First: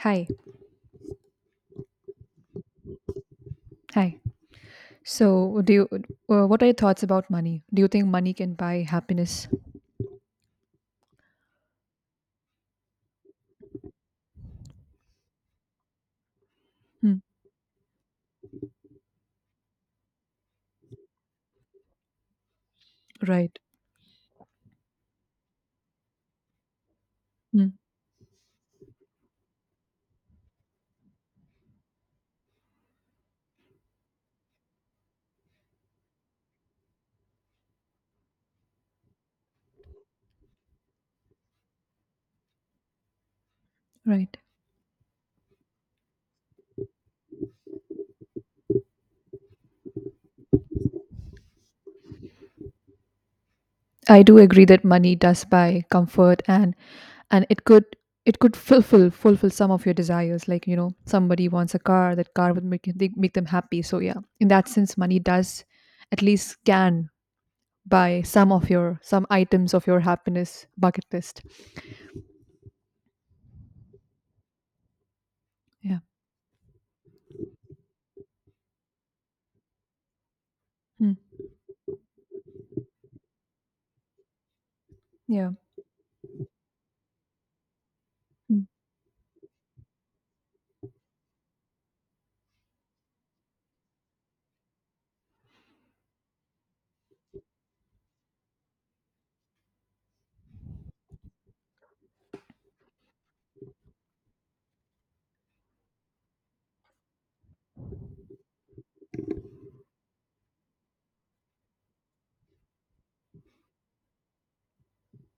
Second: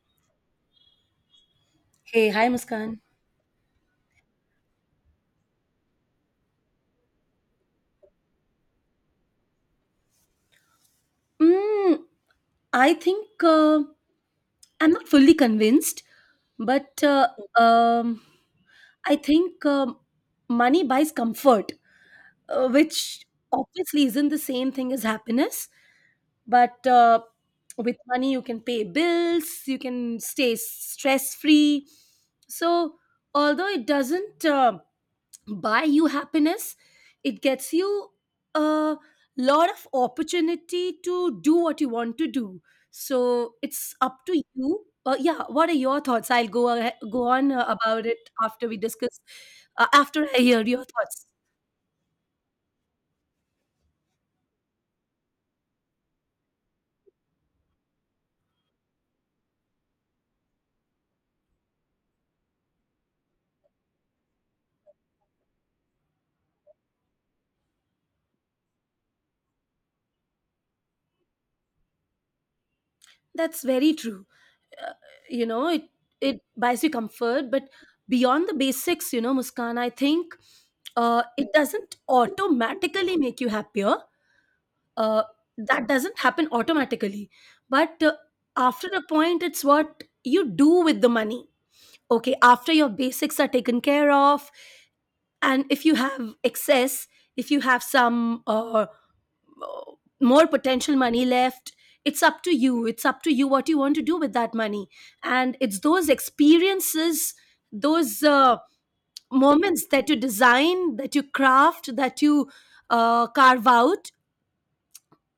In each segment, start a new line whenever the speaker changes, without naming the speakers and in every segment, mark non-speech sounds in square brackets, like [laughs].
Hi,
Hey, hi Muskan.
hi. So, do you? What are your thoughts about money? Do you think money can buy happiness?
Mm, I think I'm not fully convinced, but
Hmm,
uh, um, I think money buys comfort, which
right.
obviously isn't the same thing as happiness. But
Hmm,
with money, you can pay bills, you can stay stress free. So, although it doesn't buy you happiness, it gets you a lot of opportunity to do what you want to do, so it's up
right.
to you. Yeah, what are your thoughts? I'll go on about it after we discuss, after I hear your thoughts.
I do agree that money does buy comfort and it could fulfill some of your desires. Like you know, somebody wants a car. That car would make them happy. So yeah, in that sense, money does at least can buy some items of your happiness bucket list.
That's very true. Uh, you know it
Yeah.
it buys you comfort, but beyond the basics, you know, Muskan, I think
Hmm,
it doesn't automatically make you happier. uh,
yeah.
that doesn't happen automatically. But
Hmm,
after a point, it's what you do with the money. Okay, after your basics are taken care of and if you have excess, if you have some more potential money left, it's up to you what you want to do with that money. And it's those experiences, those moments that you design, that you craft, that you carve out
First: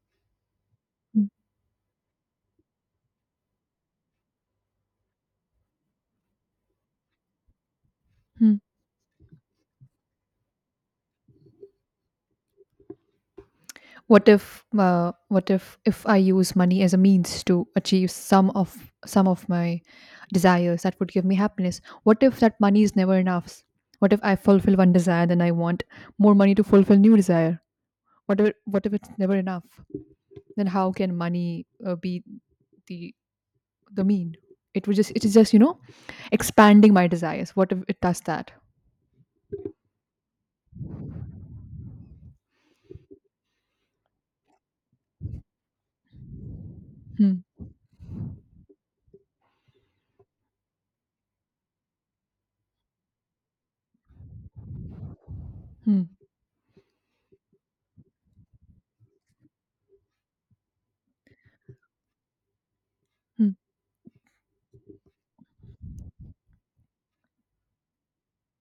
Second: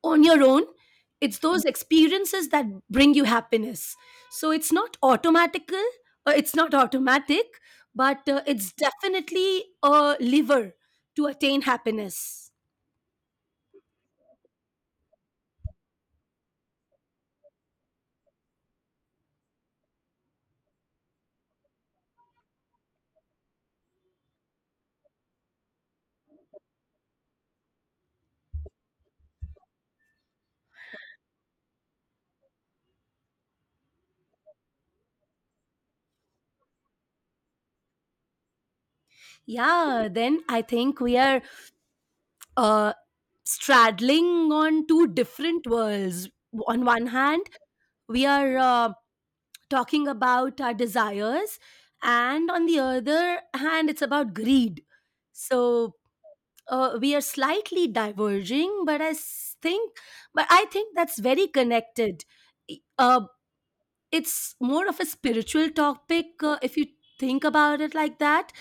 on your own.
hmm,
It's those experiences that bring you happiness. So it's not automatical, it's not automatic, but
hmm.
it's definitely a lever to attain happiness.
What if I use money as a means to achieve some of my desires that would give me happiness. What if that money is never enough? What if I fulfill one desire, then I want more money to fulfill new desire? What if it's never enough? Then how can money be the the mean? It is just expanding my desires. What if it does that?
Yeah, then I think we are uh, straddling on two different worlds. On one
Hmm,
hand we are talking about our desires, and on the other hand it's about greed. So
hmm,
we are slightly diverging, but I think, but I think that's very connected. I- uh,
hmm,
it's more of a spiritual topic, if you think about it like that.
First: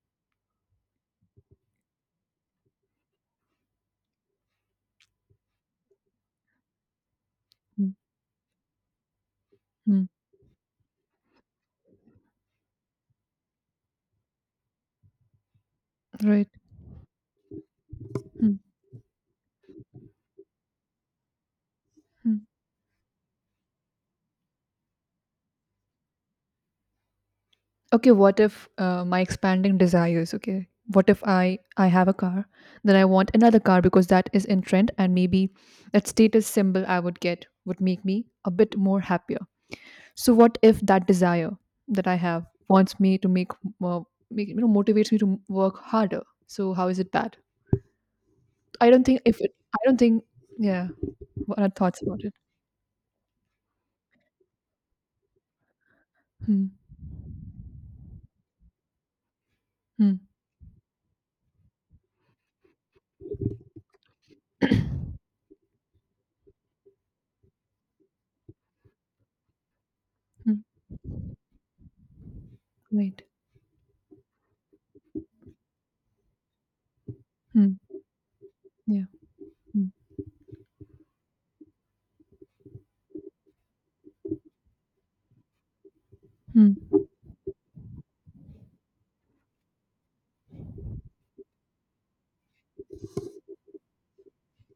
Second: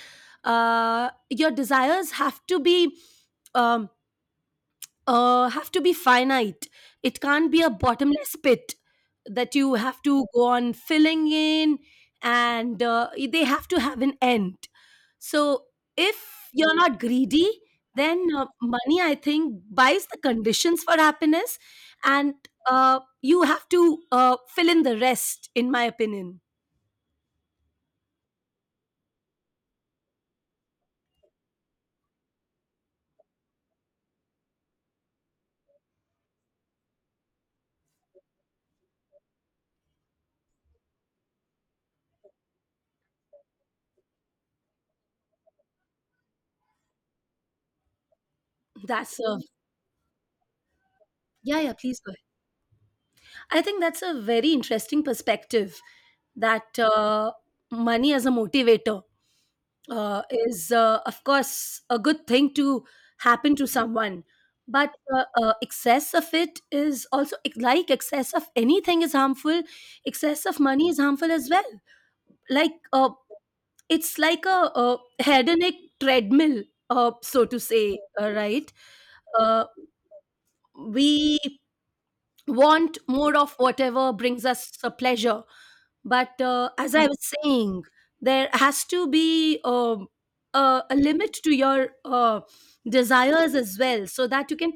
Your desires have to be, um, have to be finite. It can't be a
hmm,
bottomless pit that you have
hmm.
to go on filling in, and they have to have an end. So
Hmm, right.
if you're not greedy, then
Hmm,
money, I think, buys the conditions for happiness,
hmm.
and you have to fill in the rest, in my opinion.
Okay, what if my expanding desires. Okay, what if I have a car, then I want another car because that is in trend, and maybe that status symbol I would get would make me a bit more happier. So what if that desire that I have wants me to make more, make, you know, motivates me to work harder. So how is it bad? I don't
That's
think
a,
yeah. What
yeah,
are
yeah. Please
thoughts
go
about it?
ahead. I think that's a very interesting perspective,
Hmm.
that money as a motivator
Hmm.
is of course a good thing to happen to someone, but
[clears throat]
uh, uh, excess of it is also, like excess of anything is harmful. Excess
Hmm.
of money is harmful as well. Like
Right.
it's like a hedonic treadmill, so to
Hmm.
say, right?
Yeah.
uh,
Hmm.
we want more of whatever brings us a pleasure. But
Hmm.
as I was saying, there has to be a limit to your desires as well, so that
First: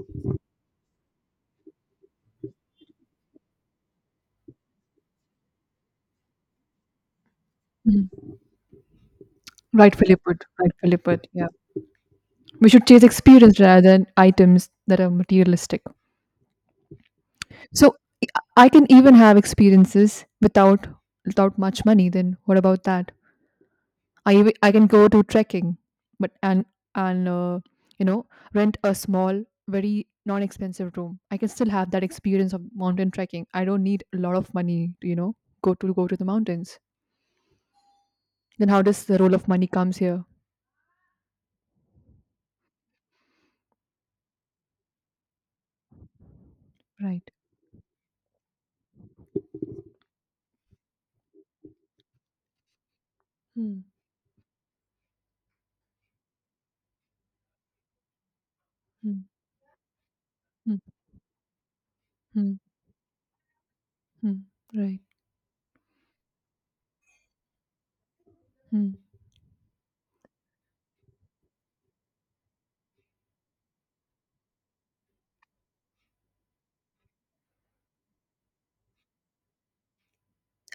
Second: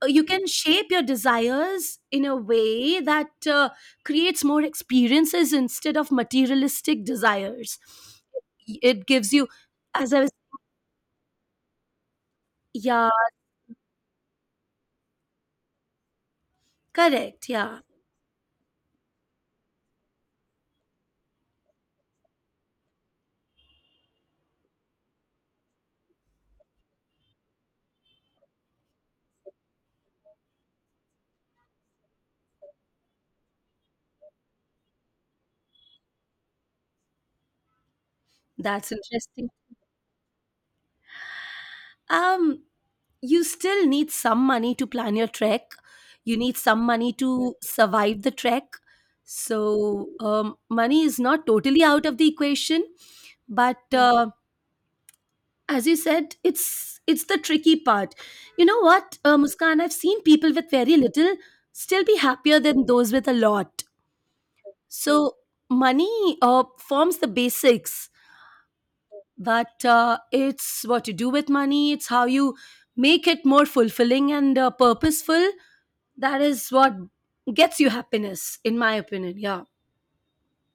you can shape your desires in a way that creates more experiences instead of materialistic desires.
Hmm.
It gives you, as
Rightfully
I was,
put, yeah. We should chase
yeah,
experience rather than items that are materialistic.
correct, yeah,
So I can even have experiences without without much money, then what about that? I can go to trekking, but and and uh, you know, rent a small very non-expensive room. I can still have that experience of mountain trekking. I don't need a lot of money to, you know, go to the mountains. Then how
that's
does the role of
interesting.
money comes here?
Um, you still need some money to plan your trek, you need some money
Right.
to survive the trek. So money is not totally out of the equation, but
Hmm.
uh, as you said, it's the tricky part. You know what,
Hmm.
Muskan, I've seen people with
Hmm.
very little still be
Hmm.
happier than those with a lot.
Hmm. Right.
So money forms the basics,
Hmm.
but it's what you do with money, it's how you make it more fulfilling and purposeful. That is what gets you happiness, in my opinion. Yeah.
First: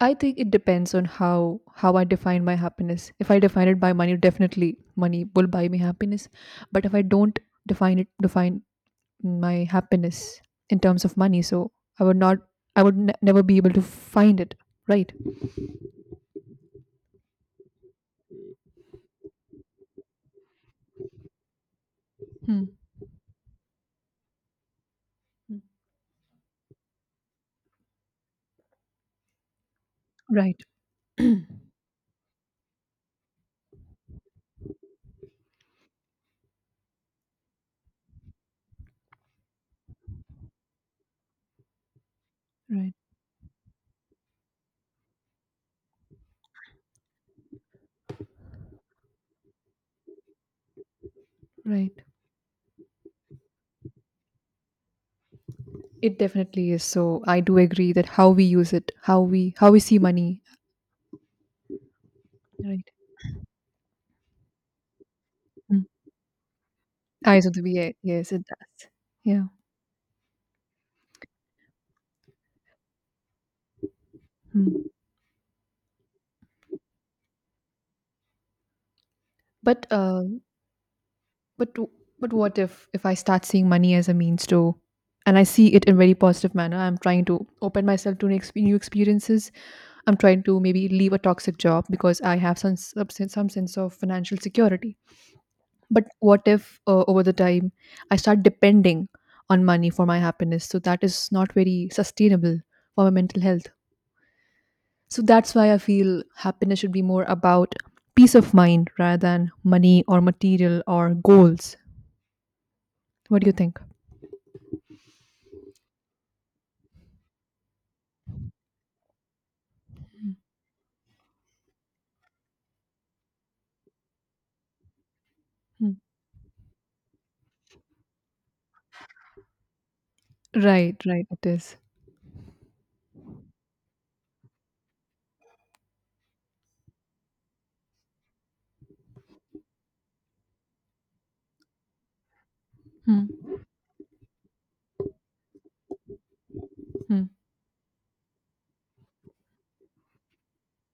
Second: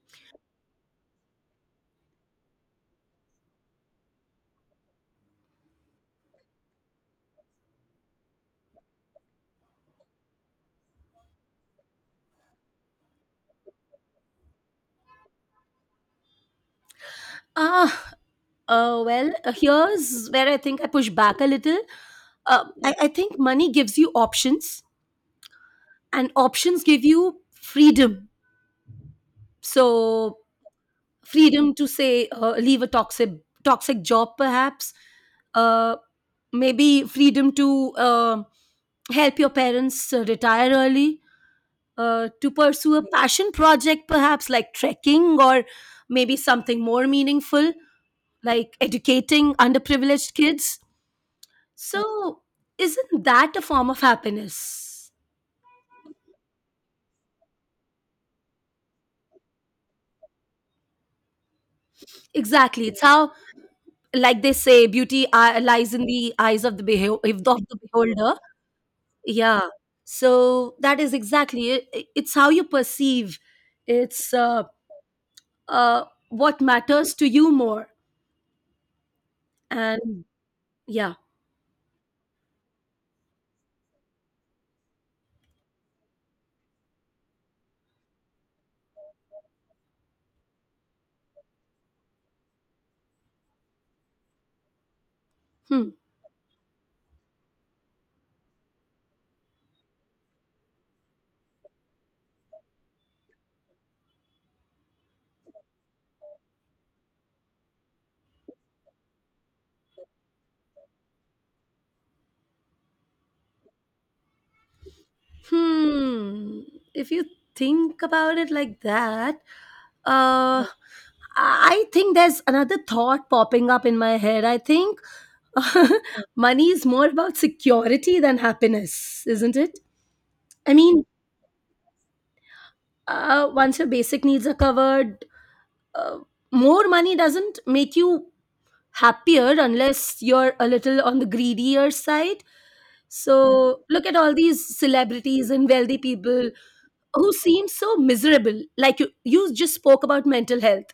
I think it depends on how I define my happiness. If I define it by money, definitely money will buy me happiness. But if I don't define my happiness in terms of money, so I would not never be able to find it. Right.
Ah, well, here's where I think I push back a little. uh,
Hmm.
I, I think money gives you options, and options give you freedom. So,
Right. [clears throat]
freedom to say, leave a toxic job perhaps, uh, maybe freedom to help your parents retire early, to
Right.
pursue a passion project, perhaps like trekking, or maybe something more meaningful, like educating underprivileged kids.
Right.
So, isn't that a form of happiness?
It definitely is. So I do agree that how we use it, how we see money.
Exactly.
Right.
It's how, like they say, beauty
Mm.
lies in the eyes of the, of
Eyes of the
the
VA. Yes,
beholder.
it does. Yeah.
Yeah. So, that is exactly it. It's how you perceive, it's
Hmm.
what matters to you more.
But
And yeah.
but but what if I start seeing money as a means to, and I see it in very positive manner. I'm trying to open myself to new experiences. I'm trying to maybe leave a toxic job because I have some sense of financial security.
Hmm.
But what if over the time I start depending on money for my happiness? So that is not very sustainable for my mental health. So that's why I feel happiness should be more about peace of mind rather than money or material or goals. What do you think?
Hmm. If you think about it like that, uh, I think there's another thought popping up in my head. I think
Hmm.
[laughs] money is more about security than happiness, isn't it? I
Right,
mean,
right, it is.
once your basic needs are covered, uh, more money doesn't make you happier unless you're a little on the greedier side.
Hmm,
So look at all these celebrities and wealthy people
hmm,
who seem so miserable. Like you just spoke about mental health.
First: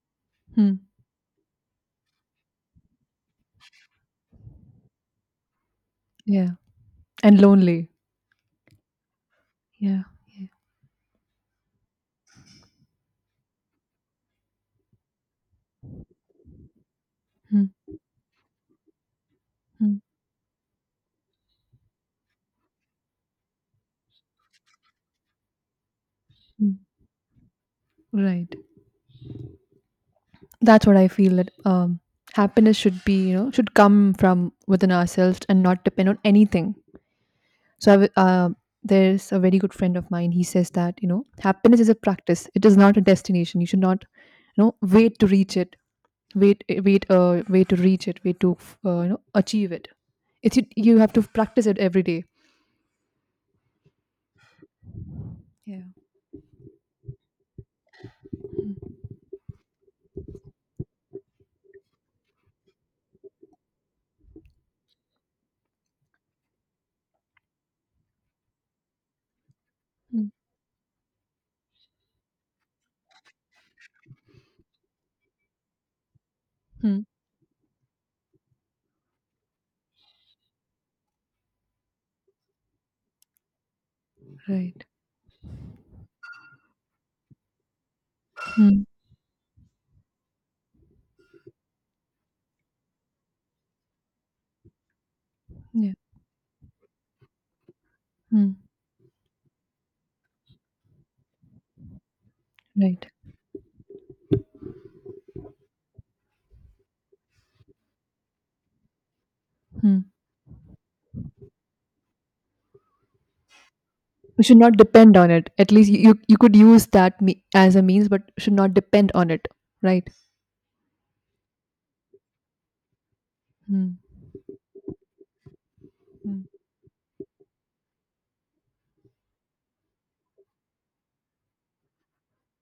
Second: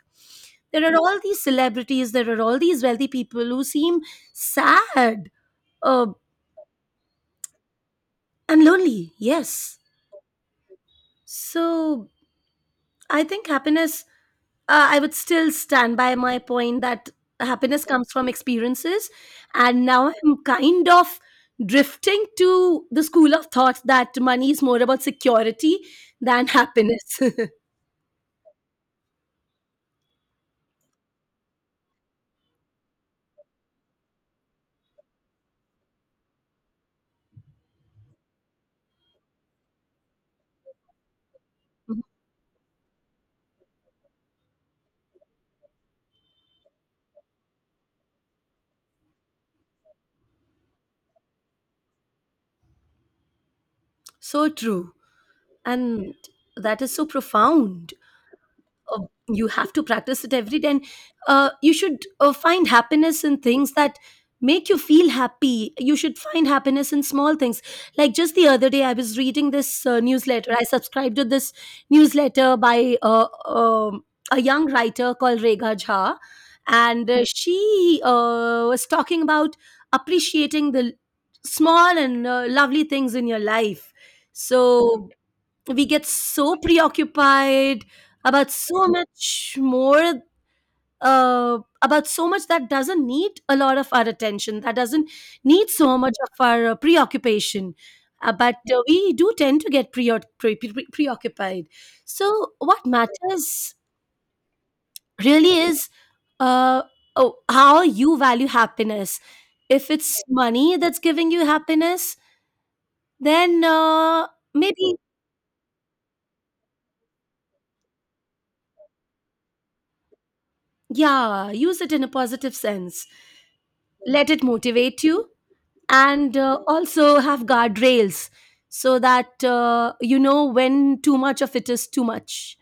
hmm.
There are all these celebrities, there are all these wealthy people who seem sad uh,
Yeah, and lonely.
and lonely. Yes.
Yeah, yeah.
So I think happiness, I would still stand by my point that
Hmm,
happiness comes from experiences. And
hmm,
now I'm kind of drifting to the school of thought that money is more about security than
hmm.
happiness.
Right. That's what I feel, that happiness should be, you know, should come from within ourselves and not depend on anything. So there's a very good friend of mine. He says that, you know, happiness is a
[laughs]
practice. It is not a destination. You should not, you know, wait to reach it. Wait to reach it. Wait to, you know, achieve it. It's you have to practice it every day.
So true.
Yeah.
And that is so profound. uh, you have to practice it every day, and you should find happiness in things that make you feel happy. You should find happiness in small things. Like just the other day I was reading this
Hmm,
newsletter, I subscribed to this newsletter by a young writer called Regha Jha,
hmm.
and she was talking about appreciating the small and lovely things in your life.
Right.
So we get so preoccupied about
Mm.
so much more, about so much that doesn't need a lot of our attention, that doesn't need
Yeah.
so much of our preoccupation. uh,
Mm.
but uh, we do tend to get preoccupied. So what
Right.
matters really is, uh, oh, how you value happiness. If
Mm.
it's money that's giving you happiness, then
We should not
maybe,
depend on it. At least you could use that as a means, but should not depend on it. Right.
yeah, use it in a positive sense.
Mm.
Let it motivate you, and
Mm.
also have guardrails, so that you know when too much of it is too much.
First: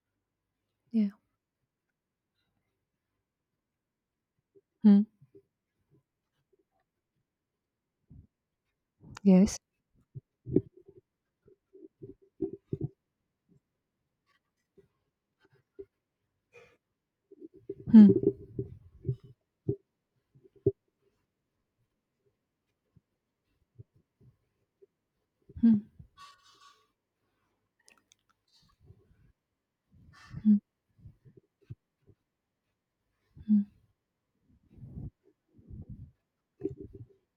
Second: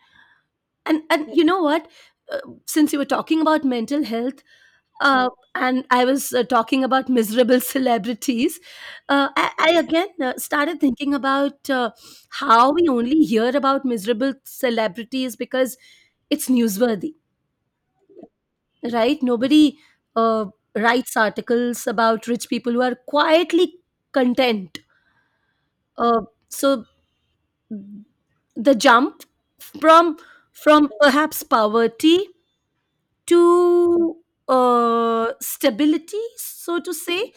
and
Yeah.
and you know what, uh, since you were talking about mental health,
Mm.
uh, and I was talking about miserable [laughs] celebrities, uh, I,
Yes.
I again started thinking about how we only hear about miserable celebrities because it's newsworthy,
Mm.
right? Nobody uh, writes articles about rich people who are quietly content.
Mm.
Uh, so the jump from
Mm.
from perhaps poverty
Mm.
to stability, so to say,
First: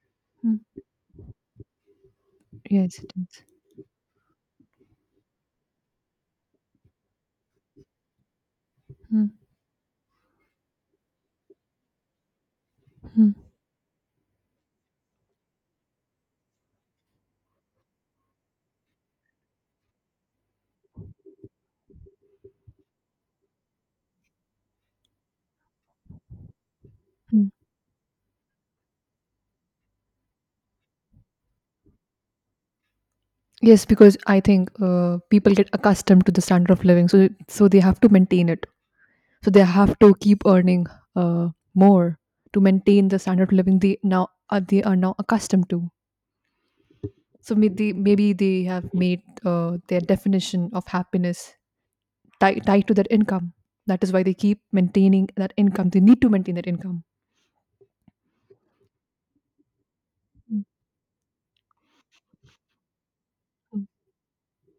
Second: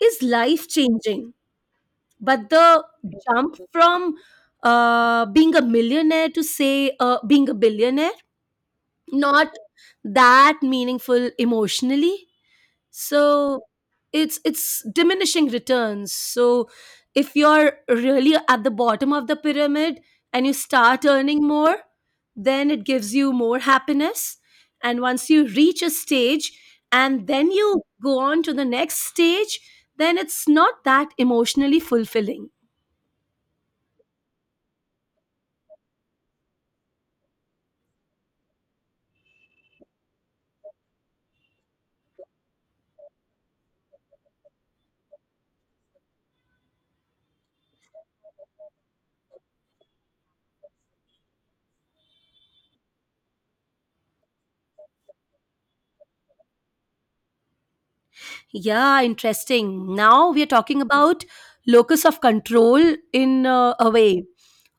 is
Mm.
life changing. But the
Yes, it is.
jump from being a millionaire to, say, being a billionaire,
Mm.
not that meaningful emotionally.
Mm.
So it's diminishing returns. So if you're really at the bottom of the pyramid and you start earning more, then it gives you more happiness. And once you reach a stage and then
Mm.
you go on to the next stage, then it's not that emotionally fulfilling.
Yes, because I think people get accustomed to the standard of living, so they have to maintain it. So they have to keep earning uh, more to maintain the standard of living they now are they are now accustomed to. So maybe they have made their definition of happiness tied to that income. That is why they keep maintaining that income. They need to maintain that income.
Yeah, interesting, now we are
Mm,
talking about locus of control, in a way.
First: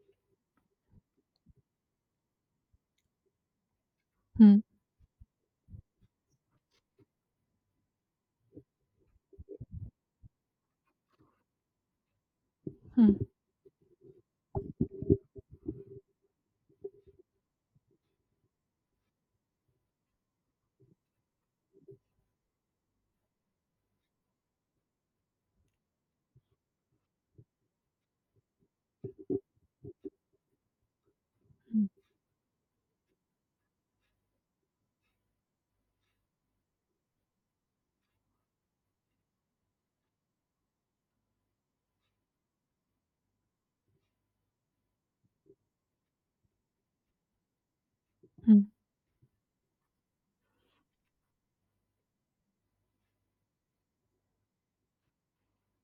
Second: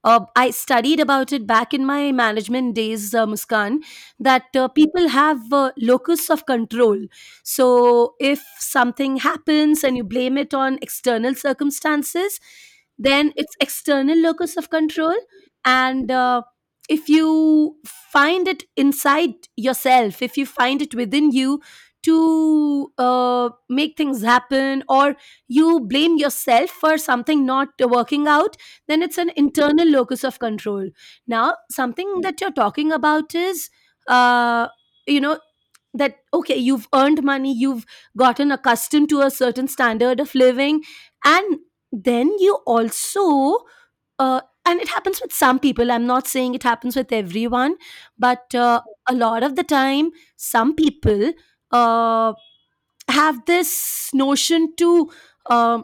I studied about it back in my management days, Muskan, that
mm,
people have locus of control. So if something happens and you blame it on external circumstances,
mm, mm,
then it's external locus of control. And if you find it inside yourself, if you find it within you to make things happen, or you blame yourself for something not working out, then it's an internal locus of control. Now,
mm,
something that you're talking about is, uh you know, that okay, you've earned money, you've gotten accustomed to a certain standard of living, and then you also, uh, and it happens with some people, I'm not saying it happens with everyone, but
mm,
uh, a lot of the time some people uh, have this notion to um,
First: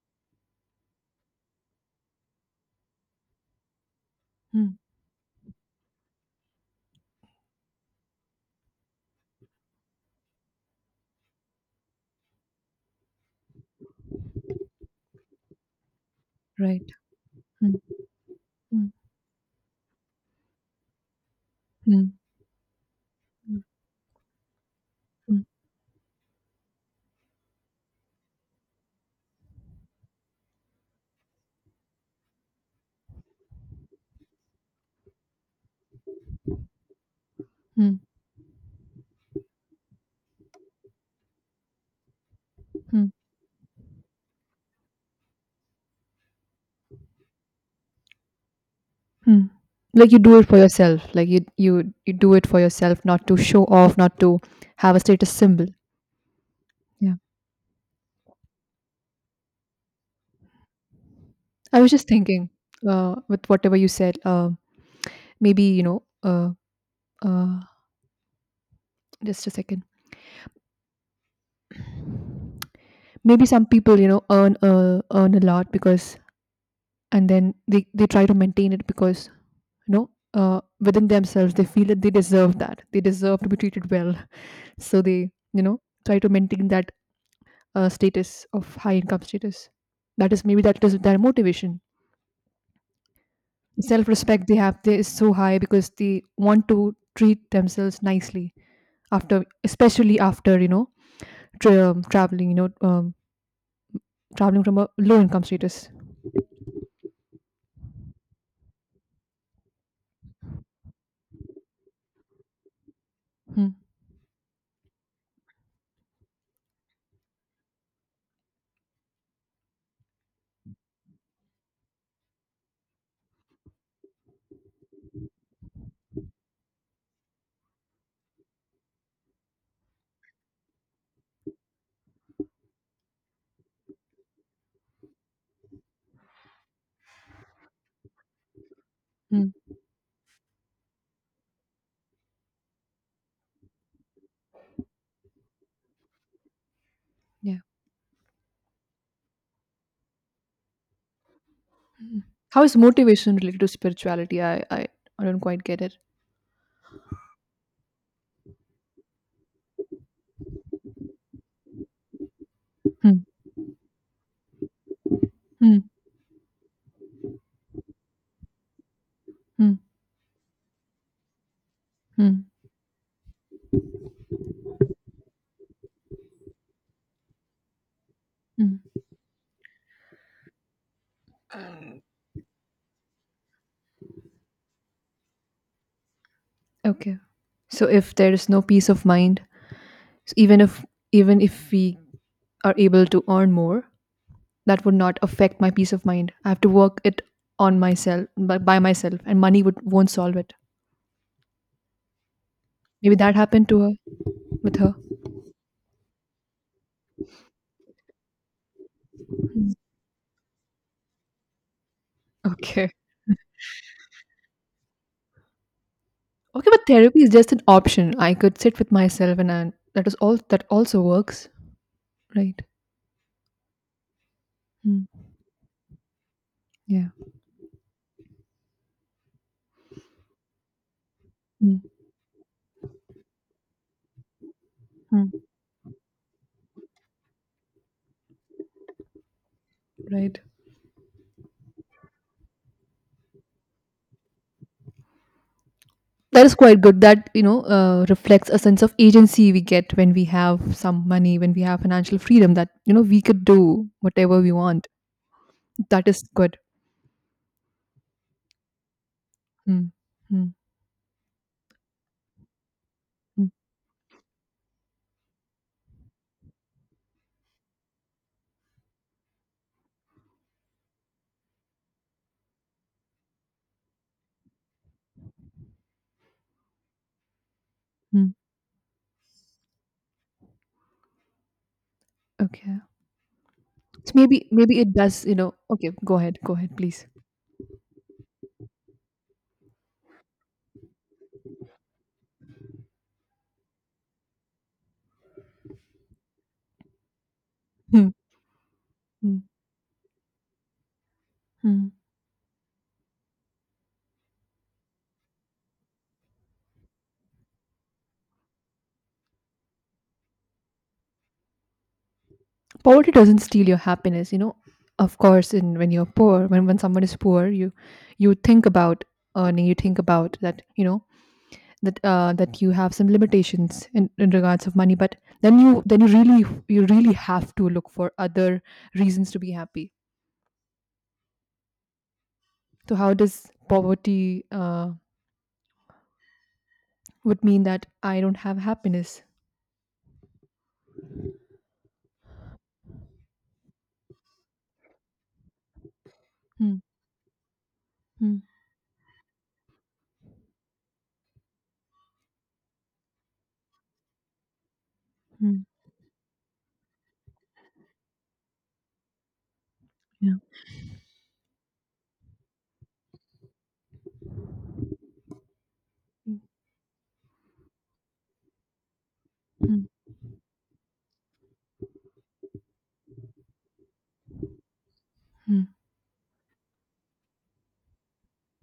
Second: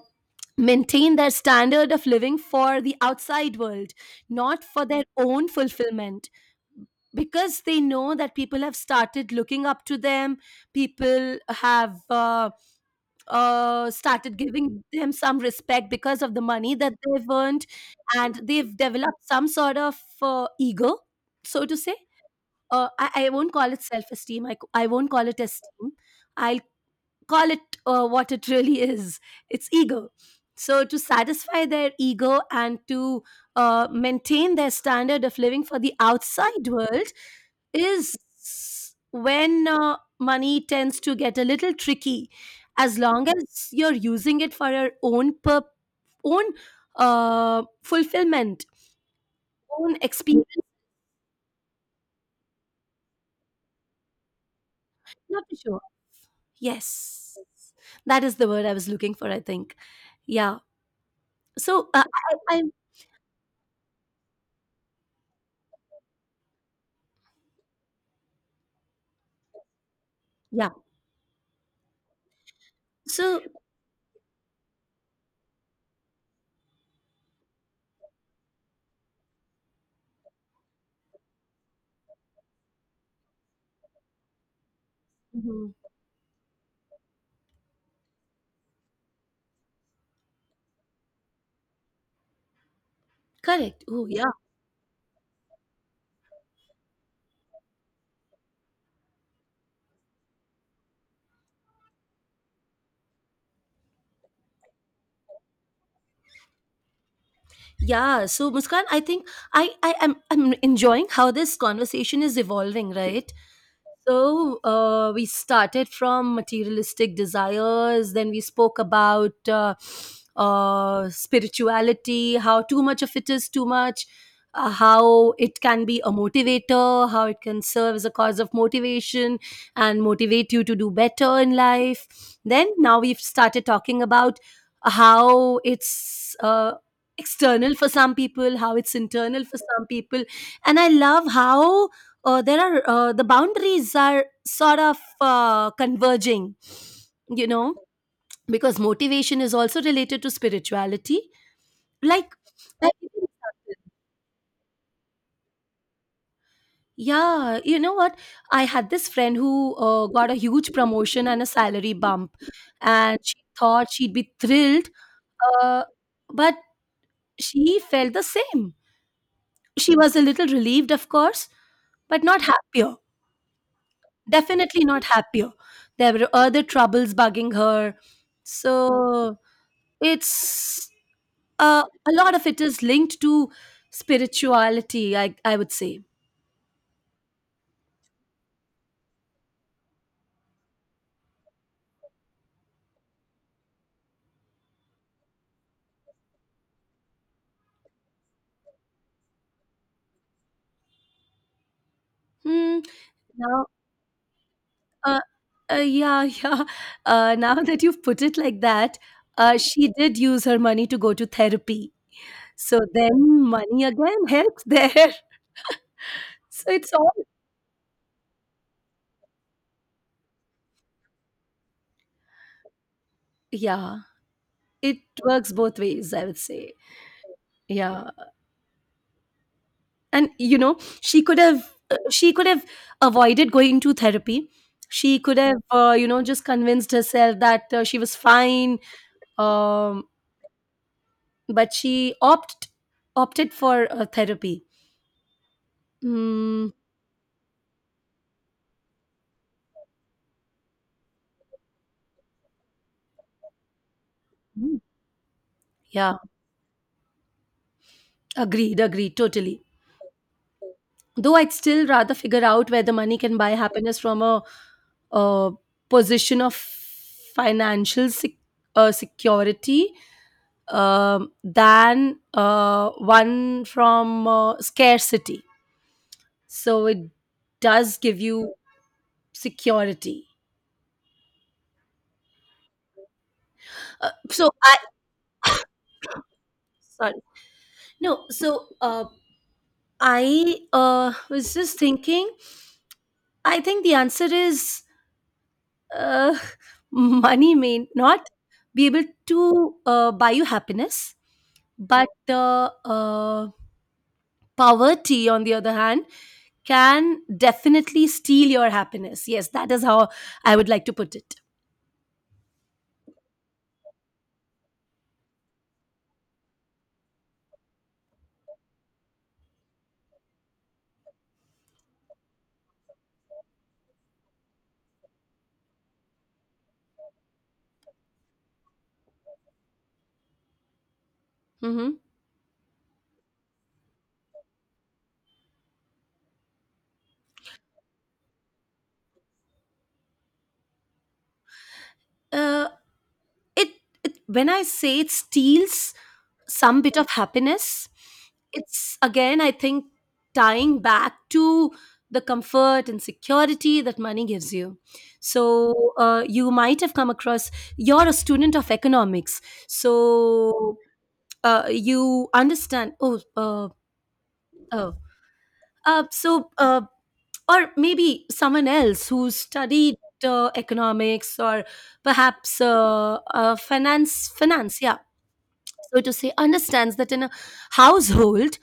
maintain their standard of living for the outside world, not
mm.
for their own fulfillment. Because they know that people have started looking up to them, people have started giving them some respect because of the money
Right.
that they've earned,
Mm,
and they've
mm,
developed some sort of ego, so to say.
mm,
I won't
mm,
call it self esteem, I won't call it
mm,
esteem. I'll call it what it really is, it's ego. So to satisfy their ego and to maintain their standard of living for the outside world
mm,
is when money tends to get a little tricky. As
mm,
long as you're using it for your own own fulfillment,
mm.
own
Like you do it for
experience,
yourself. Like you do it for yourself, not to show off, not to have a status
not to
symbol.
show,
Yeah.
yes, that is the word I was looking for, I think. Yeah.
I
So
was
uh,
just thinking
I, I, I
with whatever you said. Maybe you know. Uh, just a second.
yeah. So.
Maybe some people, you know, earn earn a lot because, and then they try to maintain it because you know. Within themselves they feel that they deserve to be treated well, so they, you
Mhm.
know, try to maintain that status of high income status. That is maybe that is their motivation.
Correct. Oh,
Self
yeah.
respect they have they is so high because they want to treat themselves nicely, after, especially after, you know, traveling, you know, traveling from a low income status.
Yeah. So, Muskan, I think I'm enjoying how this conversation is evolving, right?
Hmm,
So we started from materialistic desires, then we spoke about spirituality, how too much of it is too much, how it can be a motivator, how it can serve as a cause of motivation and motivate you to do better in life. Then now we've started talking about how it's external for some people, how it's internal
hmm,
for some people, and I love how there are the boundaries are sort of converging, you
yeah.
know because motivation is also related to spirituality, like
How is
like,
motivation related to spirituality? I don't quite get it.
yeah, you know what? I had this friend who got a huge promotion and a salary bump, and
Hmm,
she thought she'd be thrilled.
hmm,
uh, but she felt the same.
hmm,
She was a little relieved, of course, but not
hmm,
happier. Definitely not happier. There were other troubles bugging her.
hmm.
So it's, a lot of it is linked to spirituality, I would say.
Okay. So if there is no peace of mind, even if we are able to earn more, that would not affect my peace of mind. I have to work it on myself by myself, and money would won't solve it.
Hmm.
Maybe that
Now,
happened to her with her.
uh, yeah, [laughs] yeah. Now that you've put it like that,
Hmm.
she did use her money to go to therapy. So
Okay.
then money again helps there. [laughs]
Okay,
So
but
it's all.
therapy is just an option. I could sit with myself, and I, that is all. That also works, right?
Yeah, it
Hmm.
works both ways, I would say.
Yeah.
Yeah. And she could have,
Mm,
she could have avoided going to therapy. She could
mm.
have, just convinced herself that she was fine. um,
Right.
but she opted for therapy.
That is
Mm,
quite good. That, you know, reflects a sense of agency we get when we have some money, when we have financial freedom. That, you know, we could do whatever we want. That
yeah,
is good.
agreed, agreed totally.
Mm, mm,
Though I'd still rather figure out whether money can
mm,
buy happiness from a, uh position of financial security, than one from scarcity. So it does give
mm.
you security.
Okay. So maybe
So
maybe
I
it does. You know. Okay. Go ahead. Go ahead, please.
Sorry. No. So I was just thinking. I think the answer is uh, [laughs] money may
Mm,
not be able
mm,
to buy you happiness,
mm.
but poverty, on the other hand, can definitely steal your happiness. Yes, that is how I would like to put it.
Poverty doesn't steal your happiness. You know. Of course, in when you're poor, when someone is poor, you think about earning. You think about that. You know that that you have some limitations in regards of money, but then you really have to look for other reasons to be happy.
Mm-hmm.
So how does poverty would mean that I don't have happiness?
Uh, it, it, when I say it steals
Hmm,
some bit of happiness,
hmm,
it's again, I think, tying back to the comfort and security that money gives you.
hmm,
So you might have come across, you're a student of economics,
yeah,
so you understand. Oh uh, uh,
hmm,
so uh, or maybe someone else who
hmm,
studied economics or perhaps finance, yeah,
hmm.
so to say, understands that in a household.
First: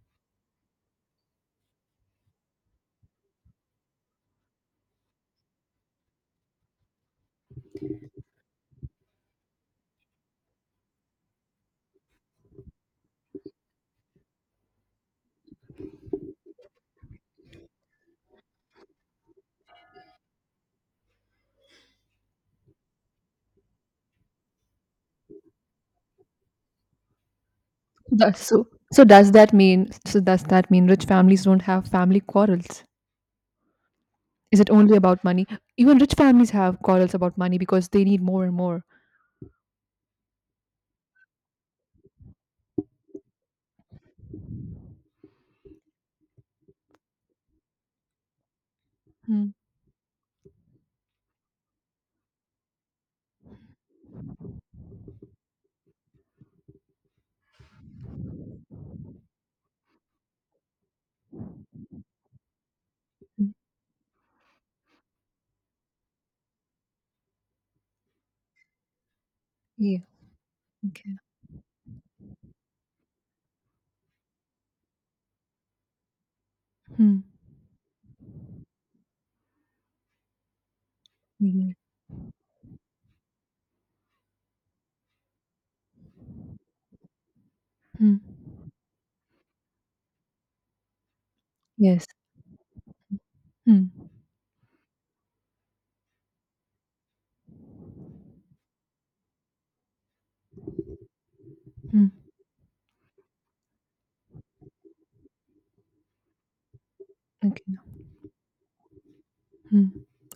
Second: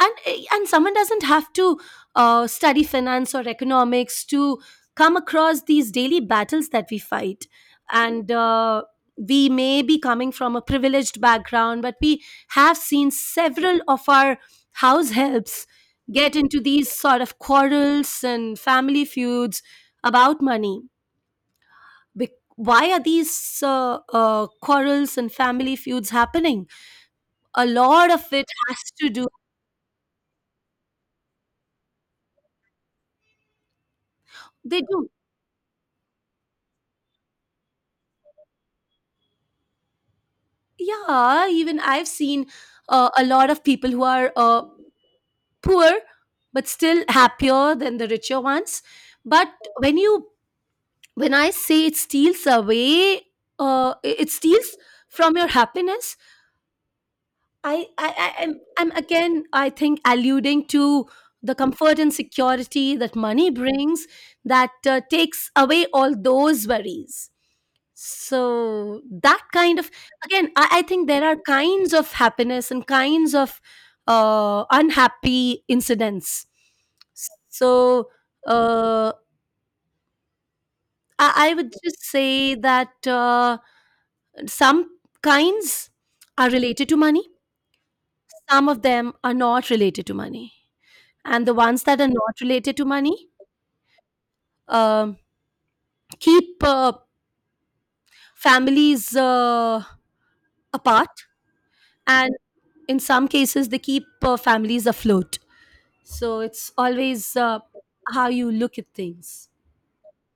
And someone doesn't have to study finance or economics to come across these daily battles that we fight. And we may be coming from a privileged background, but we have seen several of our house helps get into these sort of quarrels and family feuds about money. Why are these quarrels and family feuds happening? A lot of
That-
it
so
has to do.
so does that mean rich families don't have family quarrels? Is it
They
only
do.
about money? Even rich families have quarrels about money because they need more and more.
Yeah, even I've seen a lot of people who are poor but still happier than the richer ones.
Hmm,
But when you, when I say it steals away, it steals from your happiness. I'm again, I think, alluding to the comfort and security that money
hmm,
brings, that takes away all those worries. So that kind of,
yeah,
again, I think
okay.
there are kinds of happiness and kinds of unhappy incidents.
Hmm,
So uh, I
yeah.
would just say that some kinds are related to money.
Hmm.
Some of them are not related to money, and the ones that
Yes.
are not related to money
Hmm.
um keep families apart,
Hmm.
and in some cases they keep families afloat. So it's always
Okay.
how you look at things.
Hmm.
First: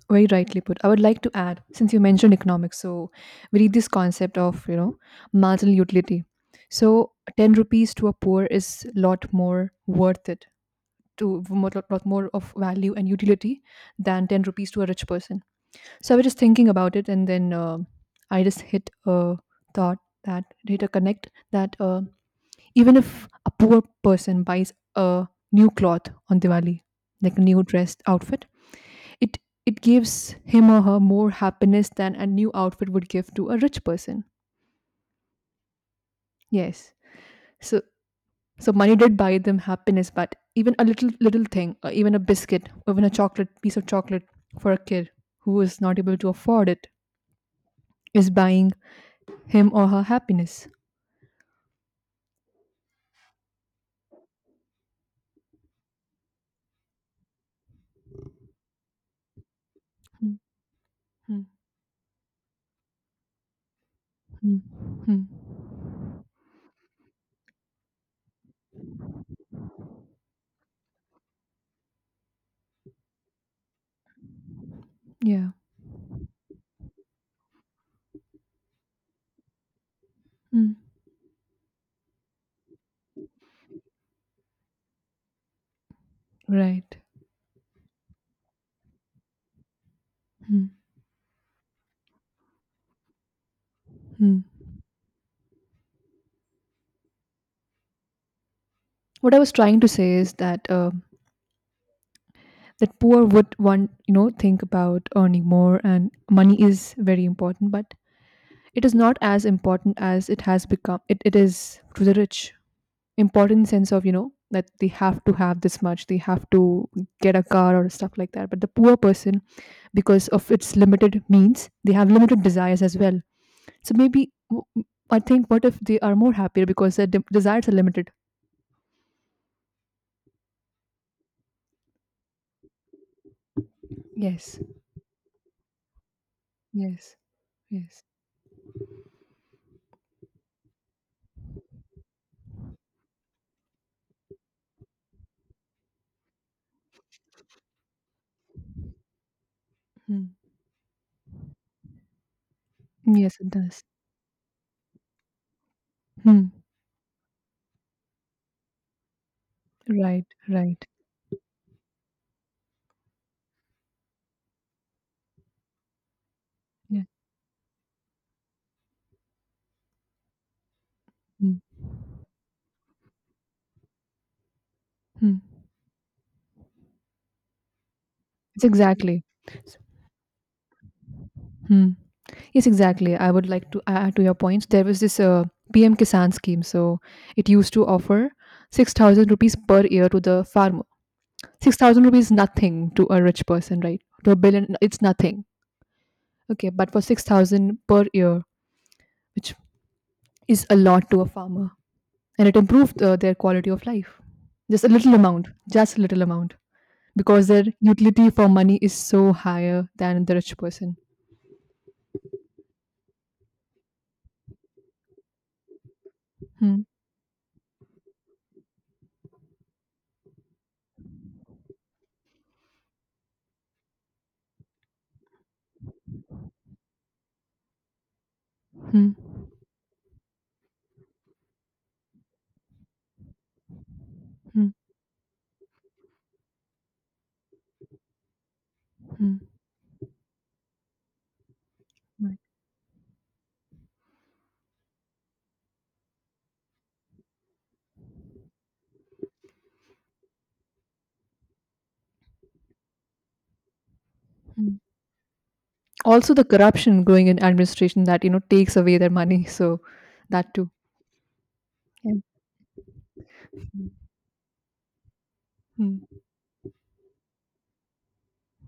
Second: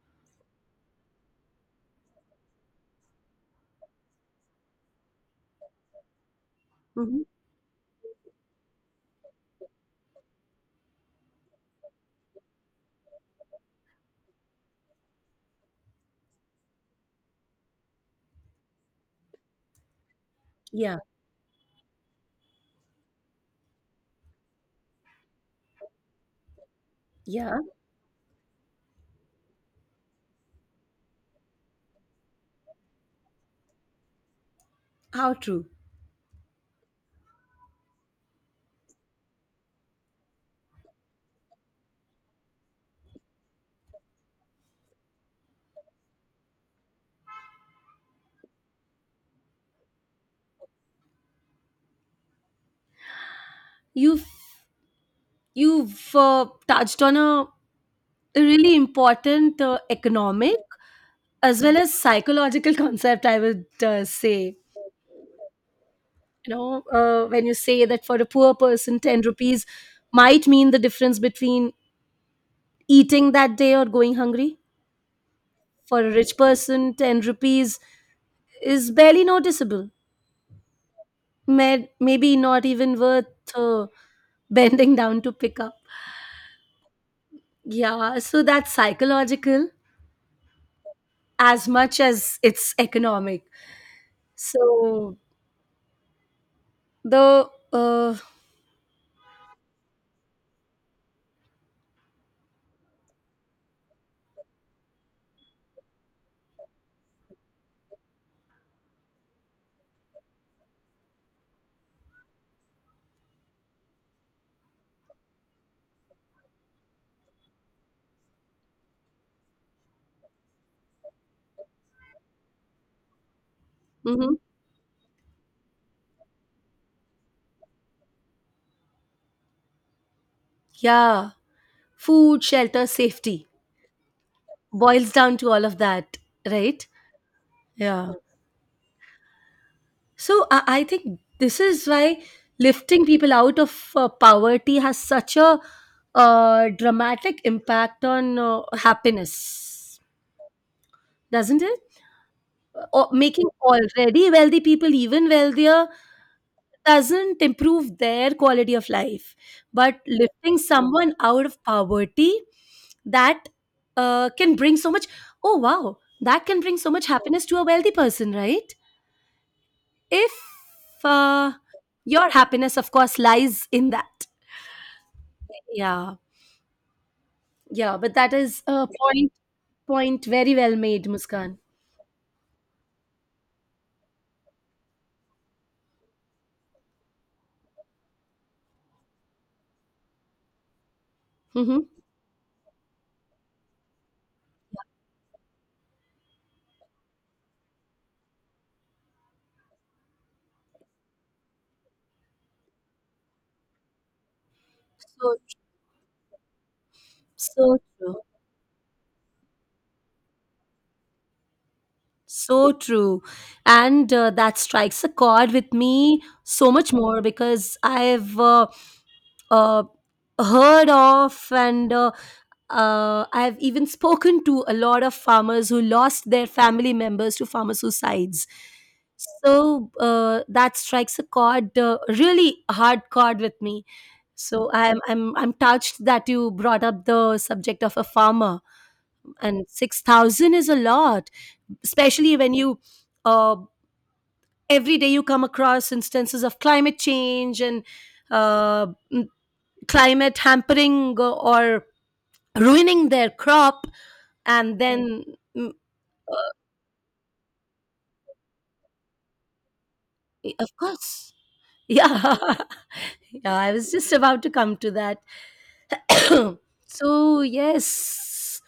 Very rightly put. I would like to add, since you mentioned economics, so we read this concept of, you know, marginal utility. So
Hmm.
ten rupees to a poor is lot more worth it, to lot, lot more of value and utility, than ten rupees to a rich person. So I was just thinking about it, and then I just thought hit a
Yeah,
connect that even if a poor person buys a new cloth on Diwali, like a
yeah.
new dressed outfit. It gives him or her more happiness than a new outfit would give to a rich person.
How true.
Yes. So money did buy them happiness, but even a little little thing, or even a biscuit, or even a chocolate, piece of chocolate for a kid who is not able to afford it, is buying him or her happiness.
You've you've touched on a really important
Mm,
economic
mm,
as well as psychological [laughs] concept, I would say.
mm, mm.
You know, when you say that for a poor person, 10 rupees might mean the difference between eating that day or going hungry.
Yeah.
For a rich person, 10 rupees is barely noticeable.
Mm.
Maybe not even worth uh, bending [laughs] down to pick up.
Right.
Yeah, so that's psychological
Mm,
as much as it's economic.
mm.
So the
What I was trying to say is that that poor would want, you know, think about earning more, and money is very important, but it is not as important as it has become it, it is to the rich. Important sense of, you know, that they have to have this much, they have to get a car or stuff like that, but the poor person, because of its limited means, they have limited desires as well. So maybe
mhm,
w- I think, what if they are more happier because their desires are limited?
yeah, food, shelter, safety
Yes.
boils down to all of that, right?
Yes. Yes.
Yeah. So I think this is why lifting people out of poverty has such a dramatic impact on happiness,
Hmm.
doesn't it? Or
Yes,
making
it does.
already wealthy people even wealthier
Hmm.
doesn't improve their quality of life, but
Right.
lifting
Right.
someone out of poverty, that can bring so much. Oh wow, that can bring so
Yeah.
much happiness to a wealthy person, right? If uh,
Hmm.
your happiness of course lies in that.
Hmm.
Yeah. Yeah, but that
It's
is a
exactly.
point very well made, Muskan.
Hmm. Yes, exactly. I would like to add to your points. There was this PM Kisan scheme. So it used to offer 6,000 rupees per year to the farmer.
Mm-hmm.
6,000 rupees nothing to a rich person, right? To a billion, it's nothing. Okay, but for 6,000 per year, which is a lot to a farmer, and it improved their quality of life. Just a little
so
amount, just a little amount, because their
so true.
utility for money is so higher than the rich person.
So true. And that strikes a chord with me so
Hmm,
much more because I've uh, heard of and I've even spoken to a lot of farmers who lost their family members to farmer suicides.
hmm,
So that strikes a chord, really hard chord with me.
hmm,
So I'm touched that you brought up the subject of a farmer,
hmm,
and 6,000 is a lot, especially
right.
when you, uh, every day you come across instances of climate change and uh, m- climate hampering or ruining their crop,
Hmm.
and then mm,
Also the corruption growing in administration that, you know, takes away their money, so that too.
of course,
Yeah.
yeah. [laughs] Yeah, I was just about to come to that.
Mm,
[clears throat] So yes,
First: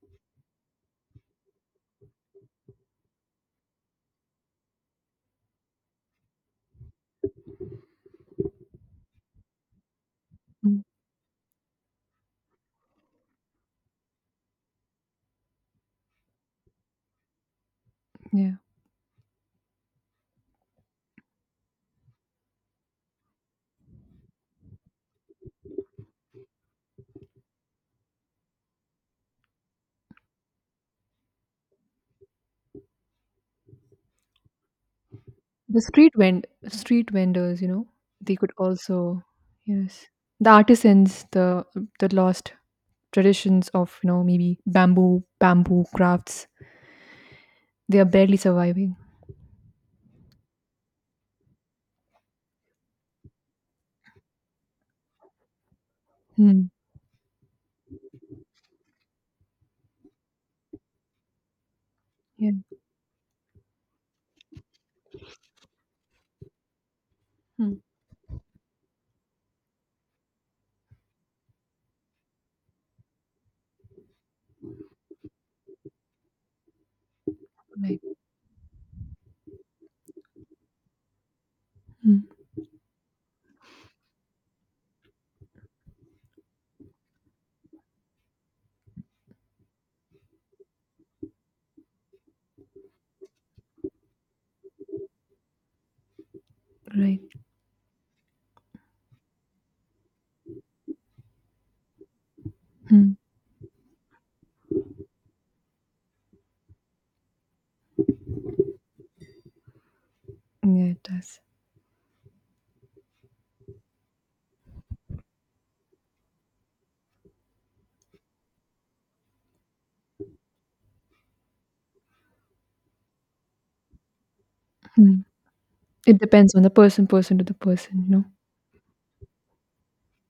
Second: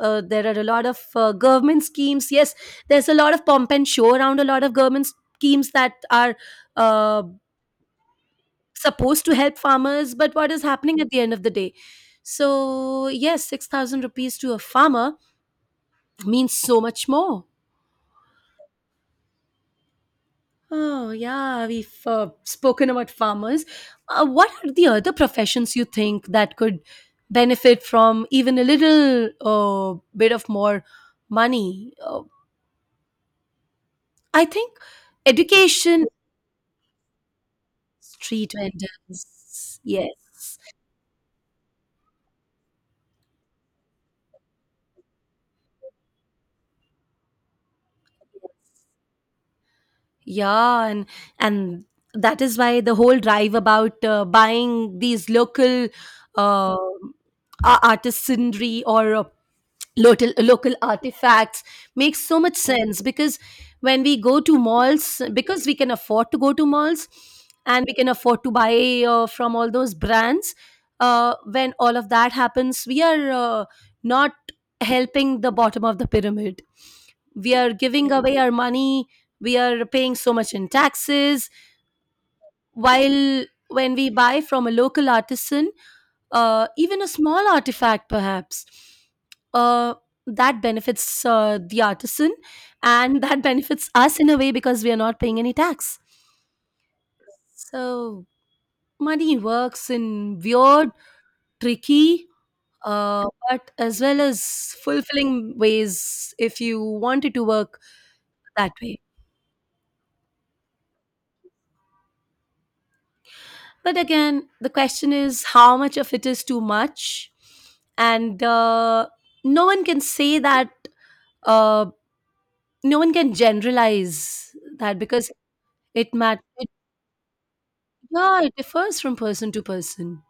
there are a lot of government schemes. Yes, there's a lot of pomp and show around a lot of government schemes that are uh, supposed to help farmers, but what is
mm,
happening at the end of the day? So, yes, 6,000 rupees to a farmer means so much more.
yeah.
Oh, yeah, we've spoken about farmers. What are the other professions you think that could benefit from even a little bit of more money? I think
The
education,
street vendors, you know, they could
street
also,
vendors,
yes.
yes.
The artisans, the lost traditions of, you know, maybe bamboo crafts, they are barely surviving.
Yeah, and and that is why the whole drive about buying these local
Mm,
uh, artisanry or local artifacts makes so
yeah.
much sense because when we go to malls, because we can afford to go to malls
Mm,
and we can afford to buy from all those brands, when all of that happens, we are not helping the bottom of the pyramid. We are giving
right.
away our money. We are paying so much in taxes,
Mm,
while when we buy from a local artisan, even a small artifact perhaps, uh, that benefits the artisan, and [laughs] that benefits us in a way because we are not paying any tax.
right.
So money works in weird, tricky,
Mm,
uh, but as well as fulfilling ways if you wanted to work that way.
yeah, it does.
But again, the question is, how much of it is too much? And no one can say that. uh, no one can generalize that,
Mm.
because it
It
matters.
depends on the person, person to the person, you know.
Yeah, it differs from person to person.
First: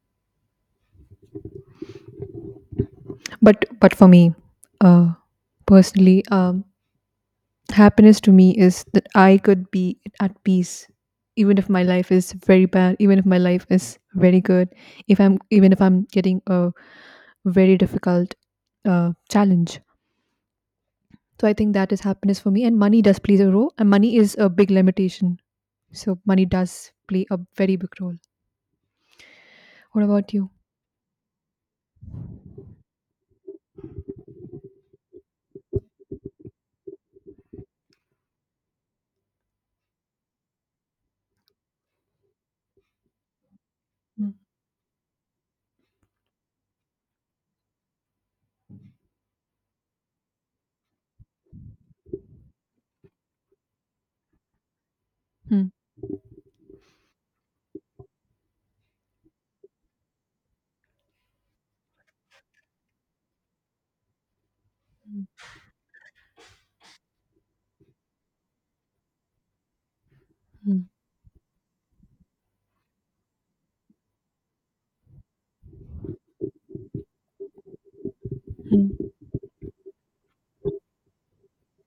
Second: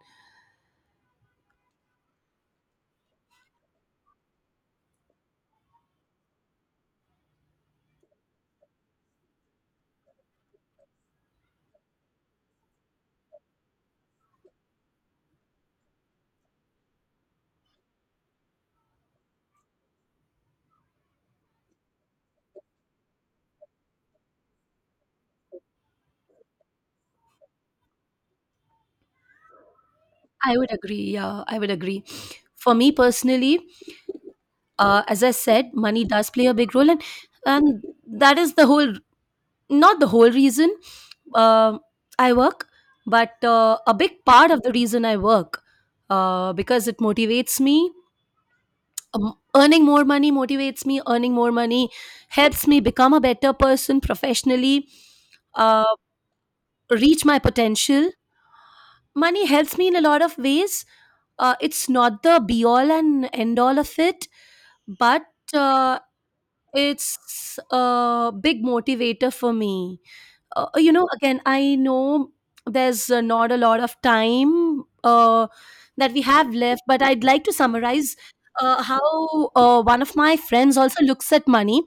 But for me, uh, personally, happiness to me is that I could be at peace, even if my life is very bad, even if my life is very good, if I'm even if I'm getting a very difficult challenge. So I think that is happiness for me, and money does play a role, and money is a big limitation. So money does play a very big role. What about you?
I would agree. Yeah, I would agree. For me personally, as I said, money does play a big role, and and that is the whole, not the whole reason uh, I work, but a big
Hmm.
part of the reason I work, because it motivates me. Earning more money motivates me. Earning more money helps me become a better person professionally,
Hmm.
uh, reach my potential. Money helps me in a lot of ways. It's not the be all and end all of it, but uh, it's a big motivator for me.
Hmm.
You know, again, I know there's not a lot of time that we have left, but I'd like to summarize
Hmm.
how one of my friends also looks at money.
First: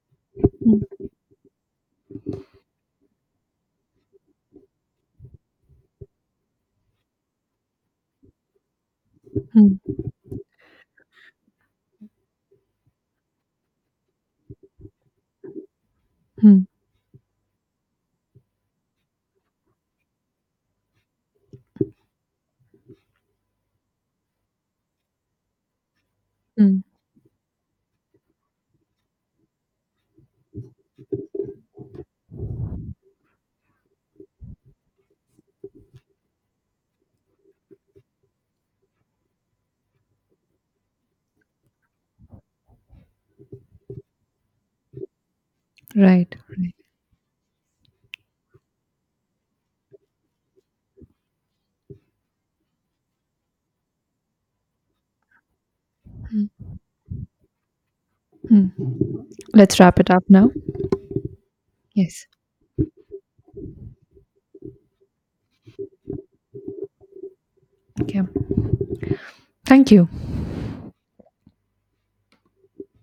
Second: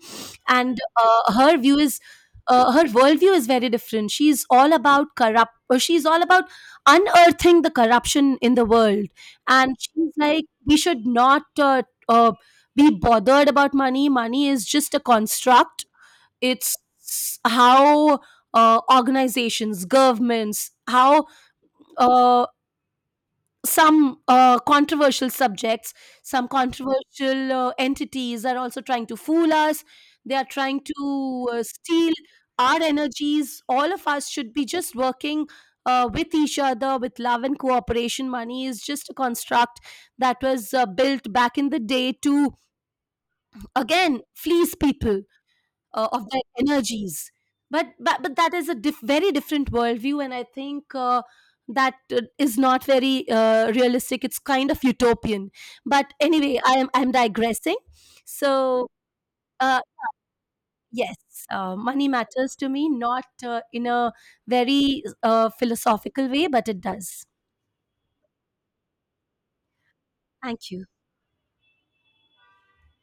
And her view is, her worldview is very different. She's all about corrupt she's all about unearthing the corruption in the world.
Hmm.
And she's like, we should not uh, be bothered about money. Money is just a construct.
Hmm.
It's how organizations, governments, how uh, some controversial subjects, some
Hmm.
controversial entities are also trying to fool us. They are trying to steal our energies. All of us should be just working with each other with love and cooperation. Money is just a construct that was built back in the day to again fleece people of
Right.
their energies. But that is a very different worldview, and I think that is not very realistic. It's kind of utopian. But anyway, I'm digressing.
Mm.
So
Let's
uh,
wrap it up now.
yes, money
Yes.
matters to me, not in a very philosophical way, but it does.
Okay. Thank you.
Thank you.